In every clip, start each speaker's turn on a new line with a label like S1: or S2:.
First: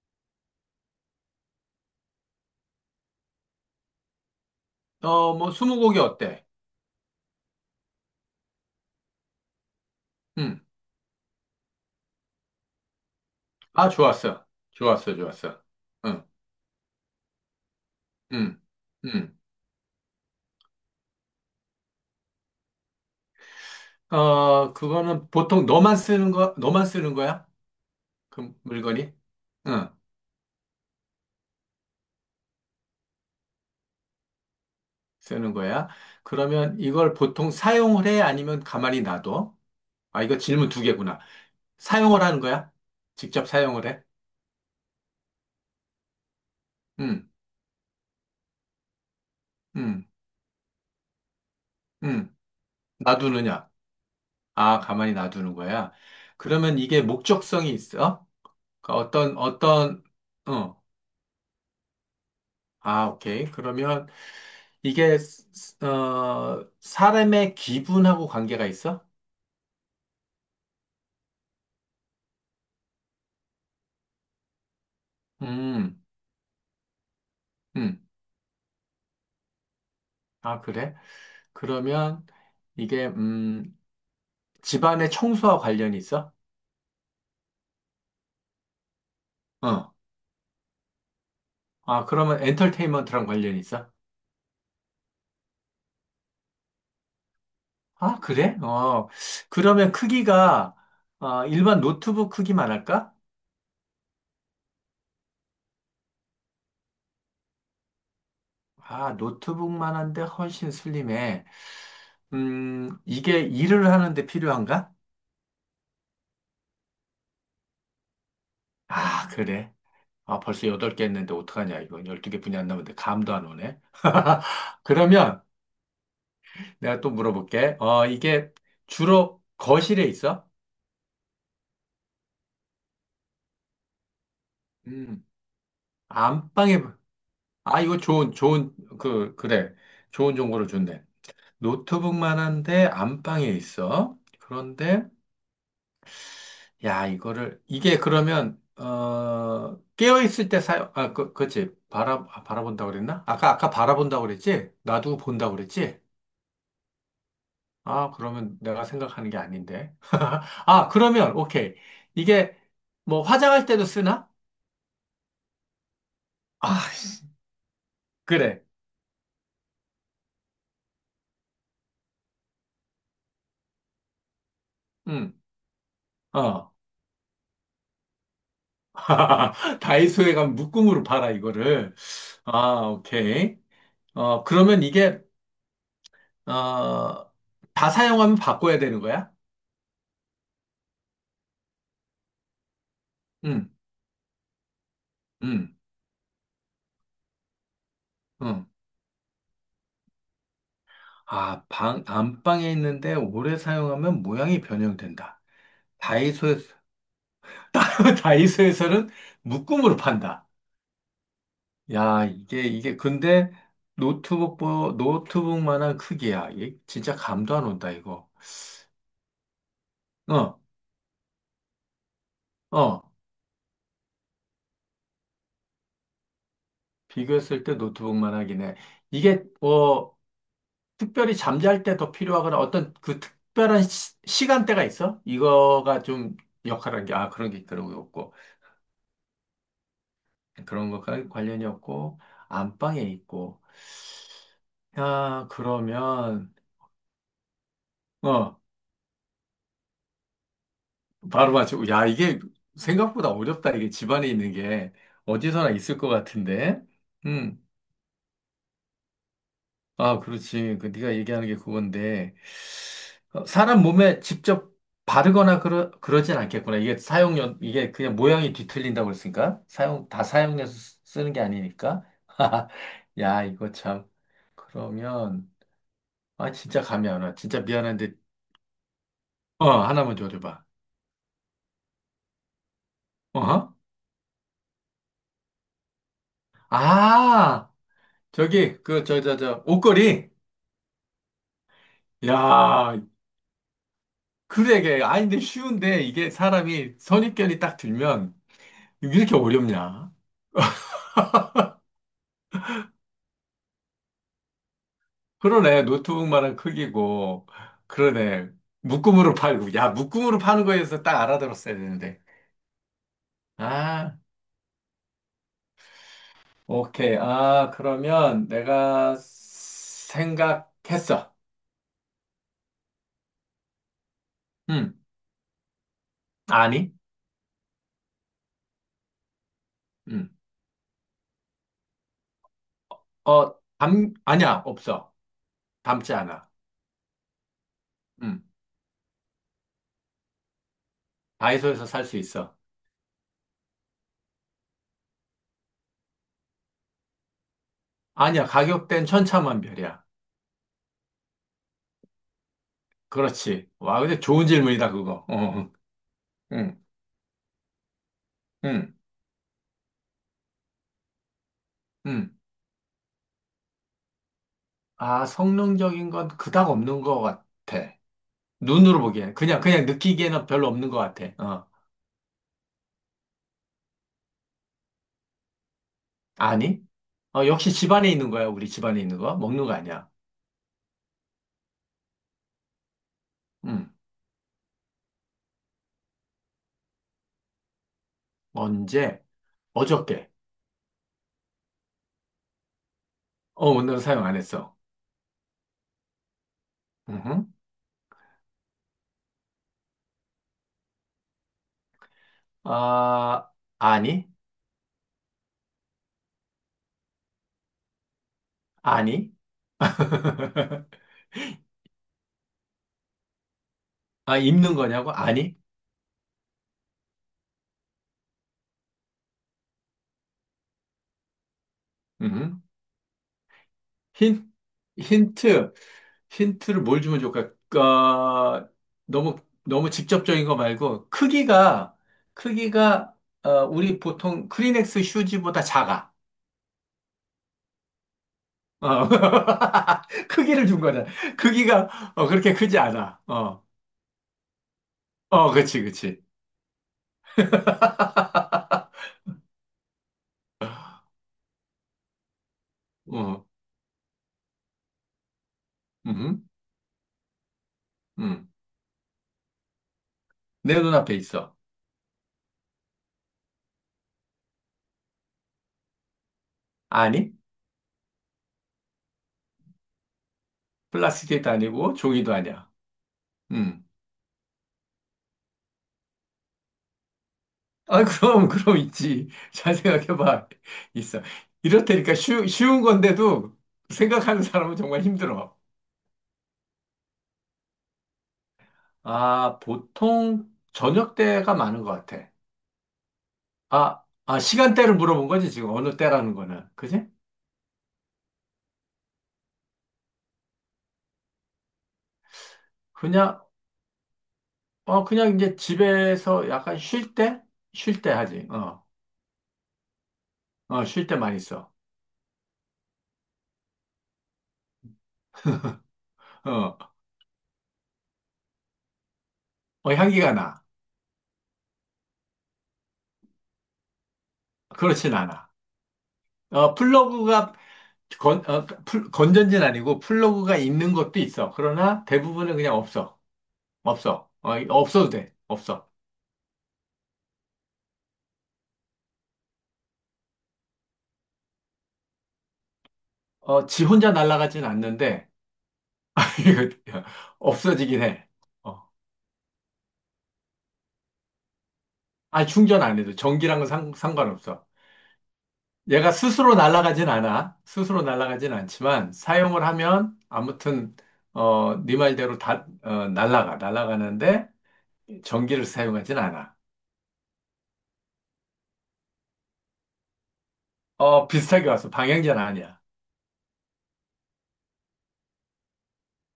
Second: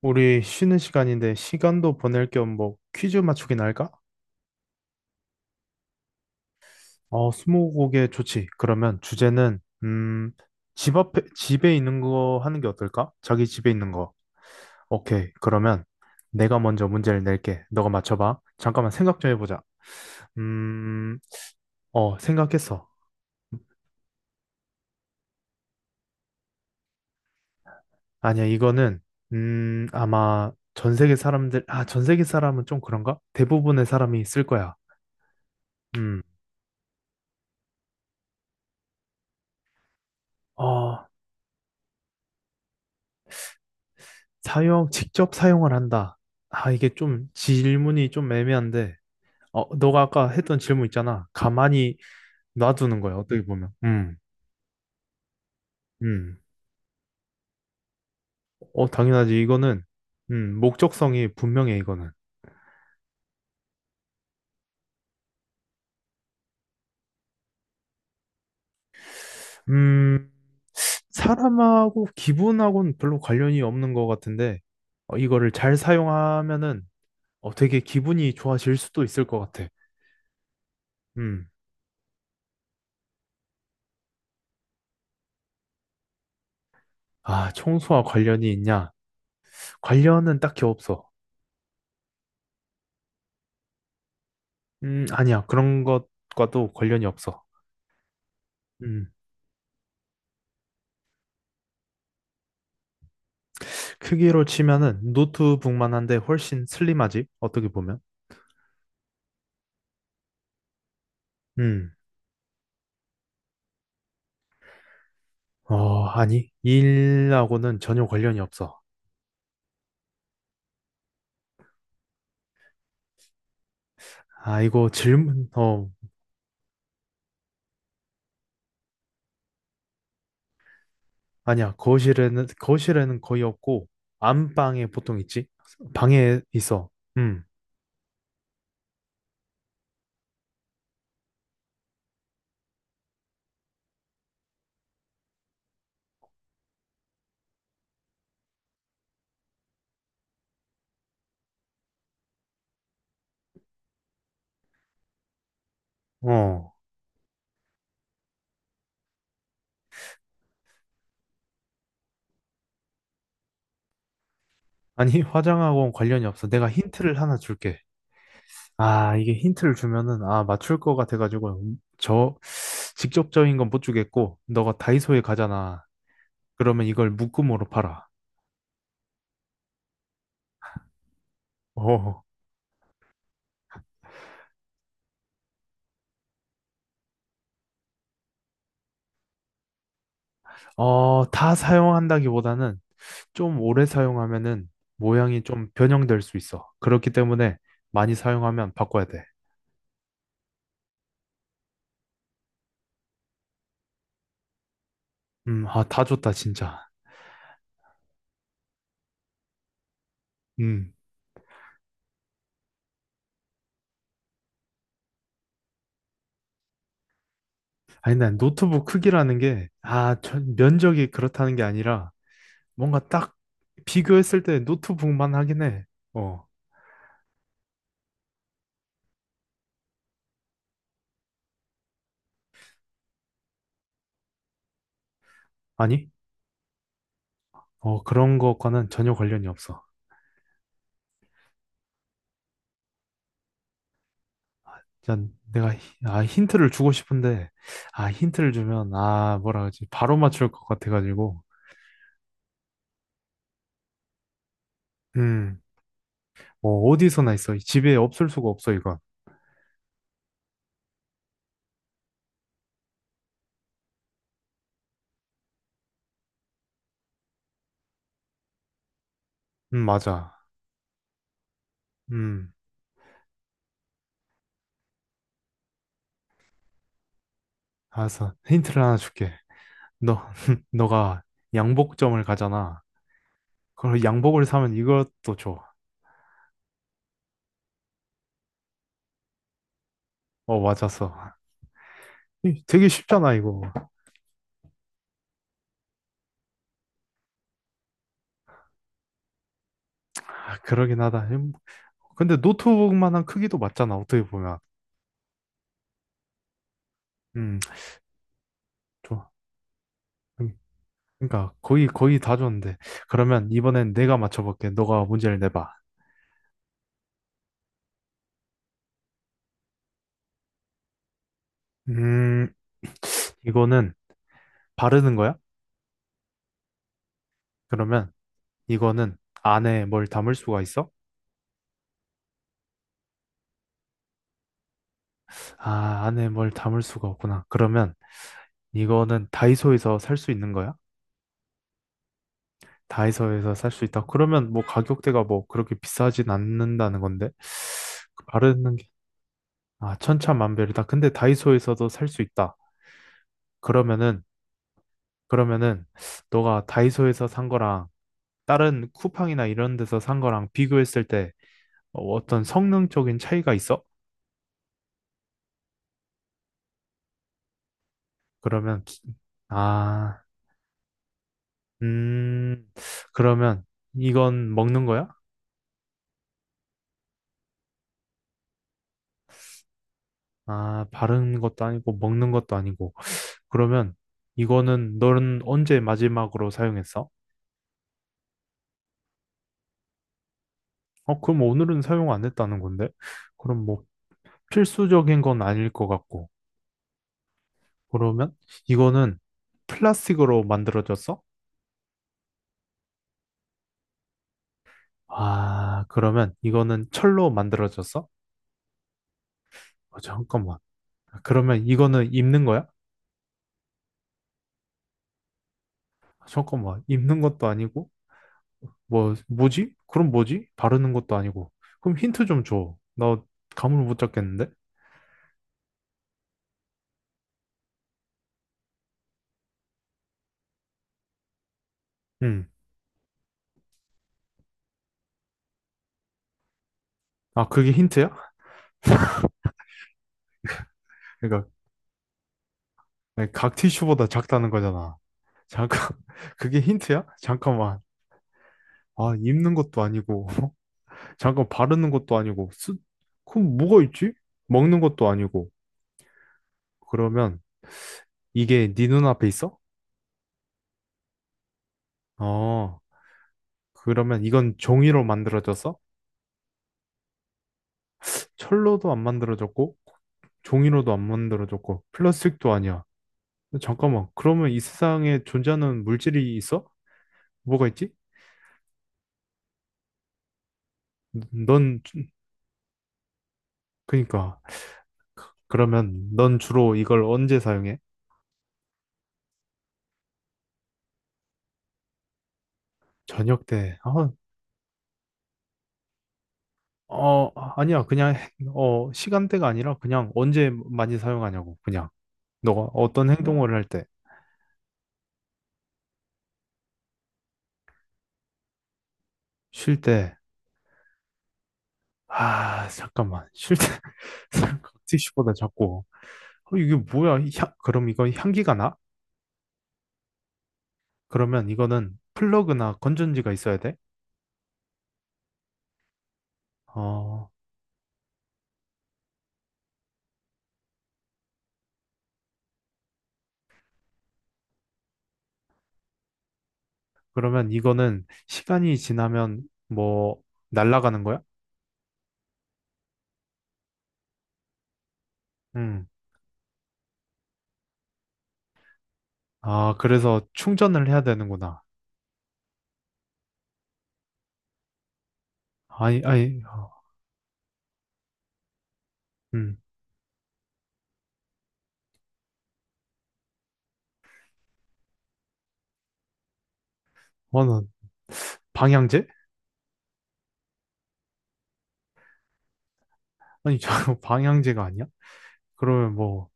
S1: 우리 쉬는 시간인데 시간도 보낼 겸 뭐 퀴즈 맞추기나 할까?
S2: 뭐, 스무고개 어때?
S1: 어, 스무고개 좋지. 그러면 주제는
S2: 응.
S1: 집 앞에 집에 있는 거 하는 게 어떨까? 자기 집에
S2: 아,
S1: 있는 거.
S2: 좋았어. 좋았어,
S1: 오케이.
S2: 좋았어.
S1: 그러면
S2: 응,
S1: 내가 먼저 문제를 낼게. 너가 맞춰봐.
S2: 응,
S1: 잠깐만 생각 좀
S2: 응.
S1: 해보자. 음, 생각했어.
S2: 그거는 보통 너만 쓰는 거야?
S1: 아니야,
S2: 그
S1: 이거는
S2: 물건이? 응,
S1: 아마 전 세계 사람들, 아, 전 세계 사람은 좀 그런가? 대부분의 사람이 쓸 거야.
S2: 쓰는 거야.
S1: 음,
S2: 그러면 이걸 보통 사용을 해? 아니면 가만히 놔둬? 아, 이거 질문 두
S1: 어,
S2: 개구나. 사용을 하는 거야? 직접 사용을 해?
S1: 직접 사용을 한다. 이게 좀
S2: 응,
S1: 질문이 좀 애매한데, 너가
S2: 응,
S1: 아까 했던 질문 있잖아. 가만히
S2: 응.
S1: 놔두는 거야, 어떻게
S2: 놔두느냐?
S1: 보면.
S2: 아, 가만히 놔두는 거야.
S1: 음.
S2: 그러면 이게 목적성이 있어?
S1: 어,
S2: 그러니까
S1: 당연하지. 이거는,
S2: 어,
S1: 목적성이 분명해, 이거는.
S2: 아, 오케이. 그러면 이게 사람의 기분하고 관계가 있어?
S1: 음, 사람하고 기분하고는 별로 관련이 없는 것 같은데, 이거를 잘
S2: 음,
S1: 사용하면은, 되게
S2: 음.
S1: 기분이 좋아질 수도 있을 것 같아.
S2: 아, 그래?
S1: 음.
S2: 그러면 이게 집안의 청소와 관련이 있어?
S1: 아, 청소와 관련이 있냐?
S2: 어.
S1: 관련은 딱히 없어.
S2: 아, 그러면 엔터테인먼트랑 관련이 있어?
S1: 아니야. 그런 것과도 관련이 없어.
S2: 아, 그래? 어.
S1: 음,
S2: 그러면 크기가 일반 노트북 크기만 할까?
S1: 크기로 치면은 노트북만 한데 훨씬 슬림하지? 어떻게 보면.
S2: 아, 노트북만 한데 훨씬 슬림해.
S1: 음,
S2: 이게 일을 하는데 필요한가?
S1: 아니. 일하고는 전혀 관련이 없어.
S2: 아, 그래. 아, 벌써 8개 했는데 어떡하냐, 이거. 1 2개분이 안 남았는데 감도 안 오네.
S1: 아, 이거
S2: 그러면
S1: 질문,
S2: 내가 또 물어볼게. 이게 주로 거실에 있어?
S1: 아니야. 거실에는 거의 없고, 안방에 보통
S2: 음,
S1: 있지? 방에
S2: 안방에,
S1: 있어. 음,
S2: 아, 이거 좋은, 그래. 좋은 정보를 줬네. 노트북만 한데 안방에 있어. 그런데, 야, 이게 그러면, 깨어있을 때 사용, 아, 그치. 바라본다고 그랬나? 아까 바라본다고 그랬지? 놔두고 본다고 그랬지?
S1: 어.
S2: 아, 그러면 내가 생각하는 게 아닌데. 아, 그러면, 오케이. 이게, 뭐, 화장할 때도 쓰나?
S1: 아니, 화장하고는 관련이 없어. 내가
S2: 아,
S1: 힌트를
S2: 씨,
S1: 하나 줄게.
S2: 그래.
S1: 이게 힌트를 주면은, 맞출 것 같아가지고, 직접적인 건 못 주겠고, 너가 다이소에
S2: 응,
S1: 가잖아.
S2: 어.
S1: 그러면 이걸 묶음으로 팔아.
S2: 다이소에 가면 묶음으로 팔아, 이거를.
S1: 어,
S2: 아, 오케이. 그러면 이게, 어, 다 사용하면 바꿔야 되는 거야?
S1: 다 사용한다기보다는 좀
S2: 응,
S1: 오래 사용하면은 모양이 좀
S2: 응,
S1: 변형될 수 있어. 그렇기 때문에 많이
S2: 응.
S1: 사용하면 바꿔야 돼.
S2: 아, 안방에 있는데 오래 사용하면 모양이 변형된다.
S1: 다 좋다,
S2: 다이소에서,
S1: 진짜.
S2: 다이소에서는 묶음으로 판다.
S1: 음.
S2: 야, 근데 노트북, 노트북만한 크기야. 이게 진짜 감도 안 온다,
S1: 아니,
S2: 이거.
S1: 난 노트북 크기라는 게,
S2: 어,
S1: 면적이 그렇다는 게 아니라, 뭔가
S2: 어.
S1: 딱 비교했을 때 노트북만 하긴 해. 어,
S2: 비교했을 때 노트북만하긴 해. 이게, 뭐, 특별히 잠잘 때 더 필요하거나 어떤 그 특별한 시, 간대가 있어? 이거가
S1: 아니?
S2: 좀 역할한 게, 아, 그런 게 없고.
S1: 그런 것과는 전혀 관련이 없어.
S2: 그런 것과 관련이 없고, 안방에 있고.
S1: 난
S2: 야,
S1: 내가
S2: 그러면,
S1: 힌트를 주고 싶은데 힌트를
S2: 어.
S1: 주면 뭐라 그러지 바로 맞출 것 같아가지고
S2: 바로 맞추고. 야, 이게 생각보다 어렵다. 이게 집안에 있는 게
S1: 음
S2: 어디서나 있을 것 같은데.
S1: 뭐 어디서나 있어
S2: 음.
S1: 이 집에 없을 수가 없어 이건
S2: 아, 그렇지. 그 네가 얘기하는 게 그건데. 사람 몸에 직접 바르거나 그러진 않겠구나. 이게 사용료, 이게 그냥 모양이 뒤틀린다고 그랬으니까. 다
S1: 맞아
S2: 사용해서 쓰는 게 아니니까.
S1: 음
S2: 야, 이거 참. 그러면, 아, 진짜 감이 안 와. 진짜 미안한데,
S1: 알았어 힌트를 하나 줄게
S2: 하나만
S1: 너
S2: 줘줘봐.
S1: 너가 양복점을 가잖아
S2: 어?
S1: 그럼 양복을 사면 이것도 줘어
S2: 아, 저기, 옷걸이.
S1: 맞았어 이 되게
S2: 야,
S1: 쉽잖아 이거
S2: 그래, 이게. 아닌데 쉬운데, 이게 사람이 선입견이 딱 들면, 왜 이렇게 어렵냐?
S1: 그러긴 하다 근데 노트북만한 크기도 맞잖아 어떻게 보면
S2: 그러네, 노트북만한 크기고,
S1: 음
S2: 그러네,
S1: 좋아
S2: 묶음으로 팔고. 야, 묶음으로
S1: 음.
S2: 파는 거에서 딱
S1: 그러니까
S2: 알아들었어야
S1: 거의 거의
S2: 되는데.
S1: 다 줬는데 그러면 이번엔 내가
S2: 아,
S1: 맞춰볼게. 너가 문제를 내봐.
S2: 오케이. 아, 그러면 내가 생각했어.
S1: 음, 이거는
S2: 음,
S1: 바르는 거야?
S2: 아니?
S1: 그러면 이거는 안에 뭘
S2: 음,
S1: 담을 수가 있어?
S2: 아니야, 없어.
S1: 아,
S2: 담지
S1: 안에 뭘
S2: 않아.
S1: 담을 수가 없구나. 그러면
S2: 음,
S1: 이거는 다이소에서 살 수 있는 거야?
S2: 다이소에서 살 수 있어.
S1: 다이소에서 살 수 있다. 그러면 뭐 가격대가 뭐 그렇게 비싸진 않는다는 건데
S2: 아니야,
S1: 바르는 게
S2: 가격대는
S1: 아,
S2: 천차만별이야.
S1: 천차만별이다. 근데 다이소에서도 살 수 있다.
S2: 그렇지. 와, 근데
S1: 그러면은
S2: 좋은 질문이다, 그거.
S1: 그러면은 너가
S2: 응,
S1: 다이소에서 산 거랑 다른
S2: 응,
S1: 쿠팡이나 이런 데서 산 거랑 비교했을 때
S2: 응.
S1: 어떤 성능적인 차이가 있어?
S2: 아, 성능적인 건 그닥 없는 것 같아.
S1: 그러면
S2: 눈으로
S1: 기-
S2: 보기에는. 그냥
S1: 아,
S2: 느끼기에는 별로 없는 것 같아.
S1: 음, 그러면 이건 먹는 거야?
S2: 아니? 역시 집안에 있는 거야, 우리 집안에 있는 거. 먹는 거 아니야.
S1: 아, 바르는 것도 아니고 먹는 것도 아니고.
S2: 음.
S1: 그러면 이거는 너는 언제 마지막으로 사용했어?
S2: 언제? 어저께.
S1: 그럼 오늘은 사용 안 했다는 건데. 그럼 뭐
S2: 오늘은 사용 안 했어.
S1: 필수적인 건 아닐 것 같고.
S2: 음.
S1: 그러면 이거는 플라스틱으로 만들어졌어?
S2: 아, 아니?
S1: 아, 그러면 이거는 철로 만들어졌어?
S2: 아니?
S1: 아, 잠깐만. 아, 그러면 이거는 입는 거야?
S2: 아, 입는 거냐고? 아니?
S1: 아, 잠깐만. 입는 것도 아니고, 뭐, 뭐지? 그럼 뭐지? 바르는 것도 아니고. 그럼 힌트 좀
S2: 음.
S1: 줘. 나 감을 못 잡겠는데?
S2: 힌, 힌트, 힌트를 뭘 주면 좋을까? 어, 너무, 너무 직접적인 거 말고, 크기가,
S1: 응.
S2: 크기가, 우리 보통 크리넥스 휴지보다 작아.
S1: 아, 그게 힌트야?
S2: 어. 크기를 준 거잖아.
S1: 그러니까,
S2: 크기가, 그렇게 크지 않아.
S1: 각
S2: 어,
S1: 티슈보다 작다는 거잖아.
S2: 어,
S1: 잠깐,
S2: 그치, 그치.
S1: 그게 힌트야? 잠깐만. 아, 입는 것도 아니고, 잠깐 바르는 것도 아니고, 쓰...
S2: 어,
S1: 그럼 뭐가 있지? 먹는 것도 아니고.
S2: 음,
S1: 그러면
S2: 음.
S1: 이게 네 눈앞에 있어?
S2: 내 눈앞에 있어.
S1: 어, 그러면 이건 종이로 만들어졌어?
S2: 아니,
S1: 철로도 안 만들어졌고 종이로도 안
S2: 플라스틱도
S1: 만들어졌고
S2: 아니고, 종이도
S1: 플라스틱도
S2: 아니야.
S1: 아니야.
S2: 음.
S1: 잠깐만, 그러면 이 세상에 존재하는 물질이 있어? 뭐가 있지?
S2: 아, 그럼 있지. 잘 생각해봐. 있어.
S1: 넌
S2: 이렇다니까 쉬운 건데도
S1: 그니까
S2: 생각하는 사람은 정말 힘들어.
S1: 그러면 넌 주로 이걸 언제 사용해?
S2: 아, 보통 저녁 때가 많은 것 같아.
S1: 저녁 때.
S2: 아, 아, 시간대를 물어본 거지, 지금. 어느 때라는 거는. 그지?
S1: 어, 아니야. 그냥 시간대가 아니라 그냥 언제 많이 사용하냐고. 그냥 너가 어떤
S2: 그냥,
S1: 행동을 할 때,
S2: 그냥 이제 집에서 약간 쉴 때? 쉴 때 하지. 어,
S1: 쉴 때.
S2: 어, 쉴 때 많이 써.
S1: 아, 잠깐만. 쉴 때. 티슈보다 작고. 이게
S2: 어,
S1: 뭐야? 그럼 이거 향기가 나?
S2: 어, 향기가 나.
S1: 그러면 이거는 플러그나 건전지가 있어야 돼?
S2: 그렇진 않아.
S1: 어,
S2: 플러그가 건전지는 아니고 플러그가 있는 것도 있어. 그러나 대부분은 그냥 없어. 없어. 없어도 돼. 없어.
S1: 그러면 이거는 시간이 지나면 뭐 날아가는 거야?
S2: 지 혼자 날아가진 않는데,
S1: 음.
S2: 이거 없어지긴 해. 어.
S1: 아, 그래서 충전을 해야 되는구나.
S2: 아니, 충전 안 해도. 전기랑은 상관없어.
S1: 아니,
S2: 얘가
S1: 아니,
S2: 스스로 날아가진 않아. 스스로 날아가진 않지만,
S1: 음.
S2: 사용을 하면, 아무튼, 네 말대로 다, 날아가. 날아가는데, 전기를 사용하진 않아.
S1: 는 방향제?
S2: 비슷하게 왔어. 방향제는 아니야.
S1: 아니, 저 방향제가 아니야? 그러면 뭐,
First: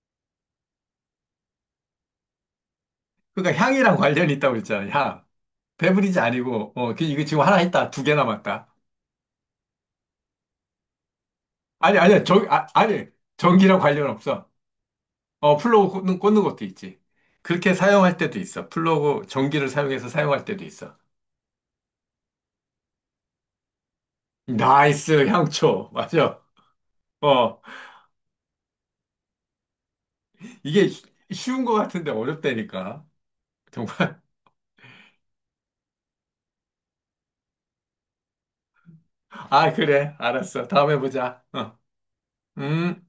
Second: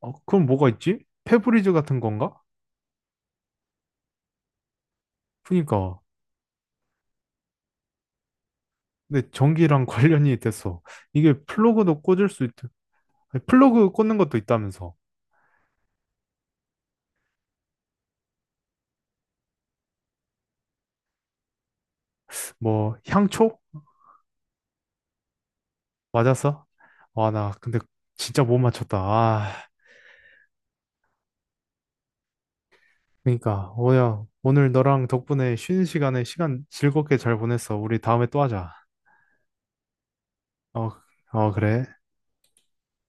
S1: 그럼 뭐가 있지? 페브리즈 같은 건가?
S2: 그러니까 향이랑 관련이 있다고 했잖아, 향.
S1: 그니까.
S2: 배브리지 아니고, 이거 지금 하나 했다. 두개 남았다.
S1: 근데 전기랑 관련이 됐어. 이게
S2: 아니,
S1: 플러그도
S2: 아니야.
S1: 꽂을 수 있,
S2: 아니.
S1: 아니,
S2: 전기랑
S1: 플러그
S2: 관련
S1: 꽂는 것도
S2: 없어.
S1: 있다면서.
S2: 플러그 꽂는 것도 있지. 그렇게 사용할 때도 있어. 플러그, 전기를 사용해서 사용할 때도 있어.
S1: 뭐, 향초?
S2: 나이스, 향초. 맞아.
S1: 맞았어? 와, 나
S2: 어,
S1: 근데 진짜 못 맞췄다.
S2: 이게 쉬운 것 같은데 어렵다니까.
S1: 그러니까
S2: 정말.
S1: 오야 오늘 너랑 덕분에 쉬는 시간에 시간 즐겁게 잘 보냈어. 우리 다음에 또 하자.
S2: 아, 그래. 알았어.
S1: 어,
S2: 다음에 보자.
S1: 어
S2: 어.
S1: 그래.
S2: 음.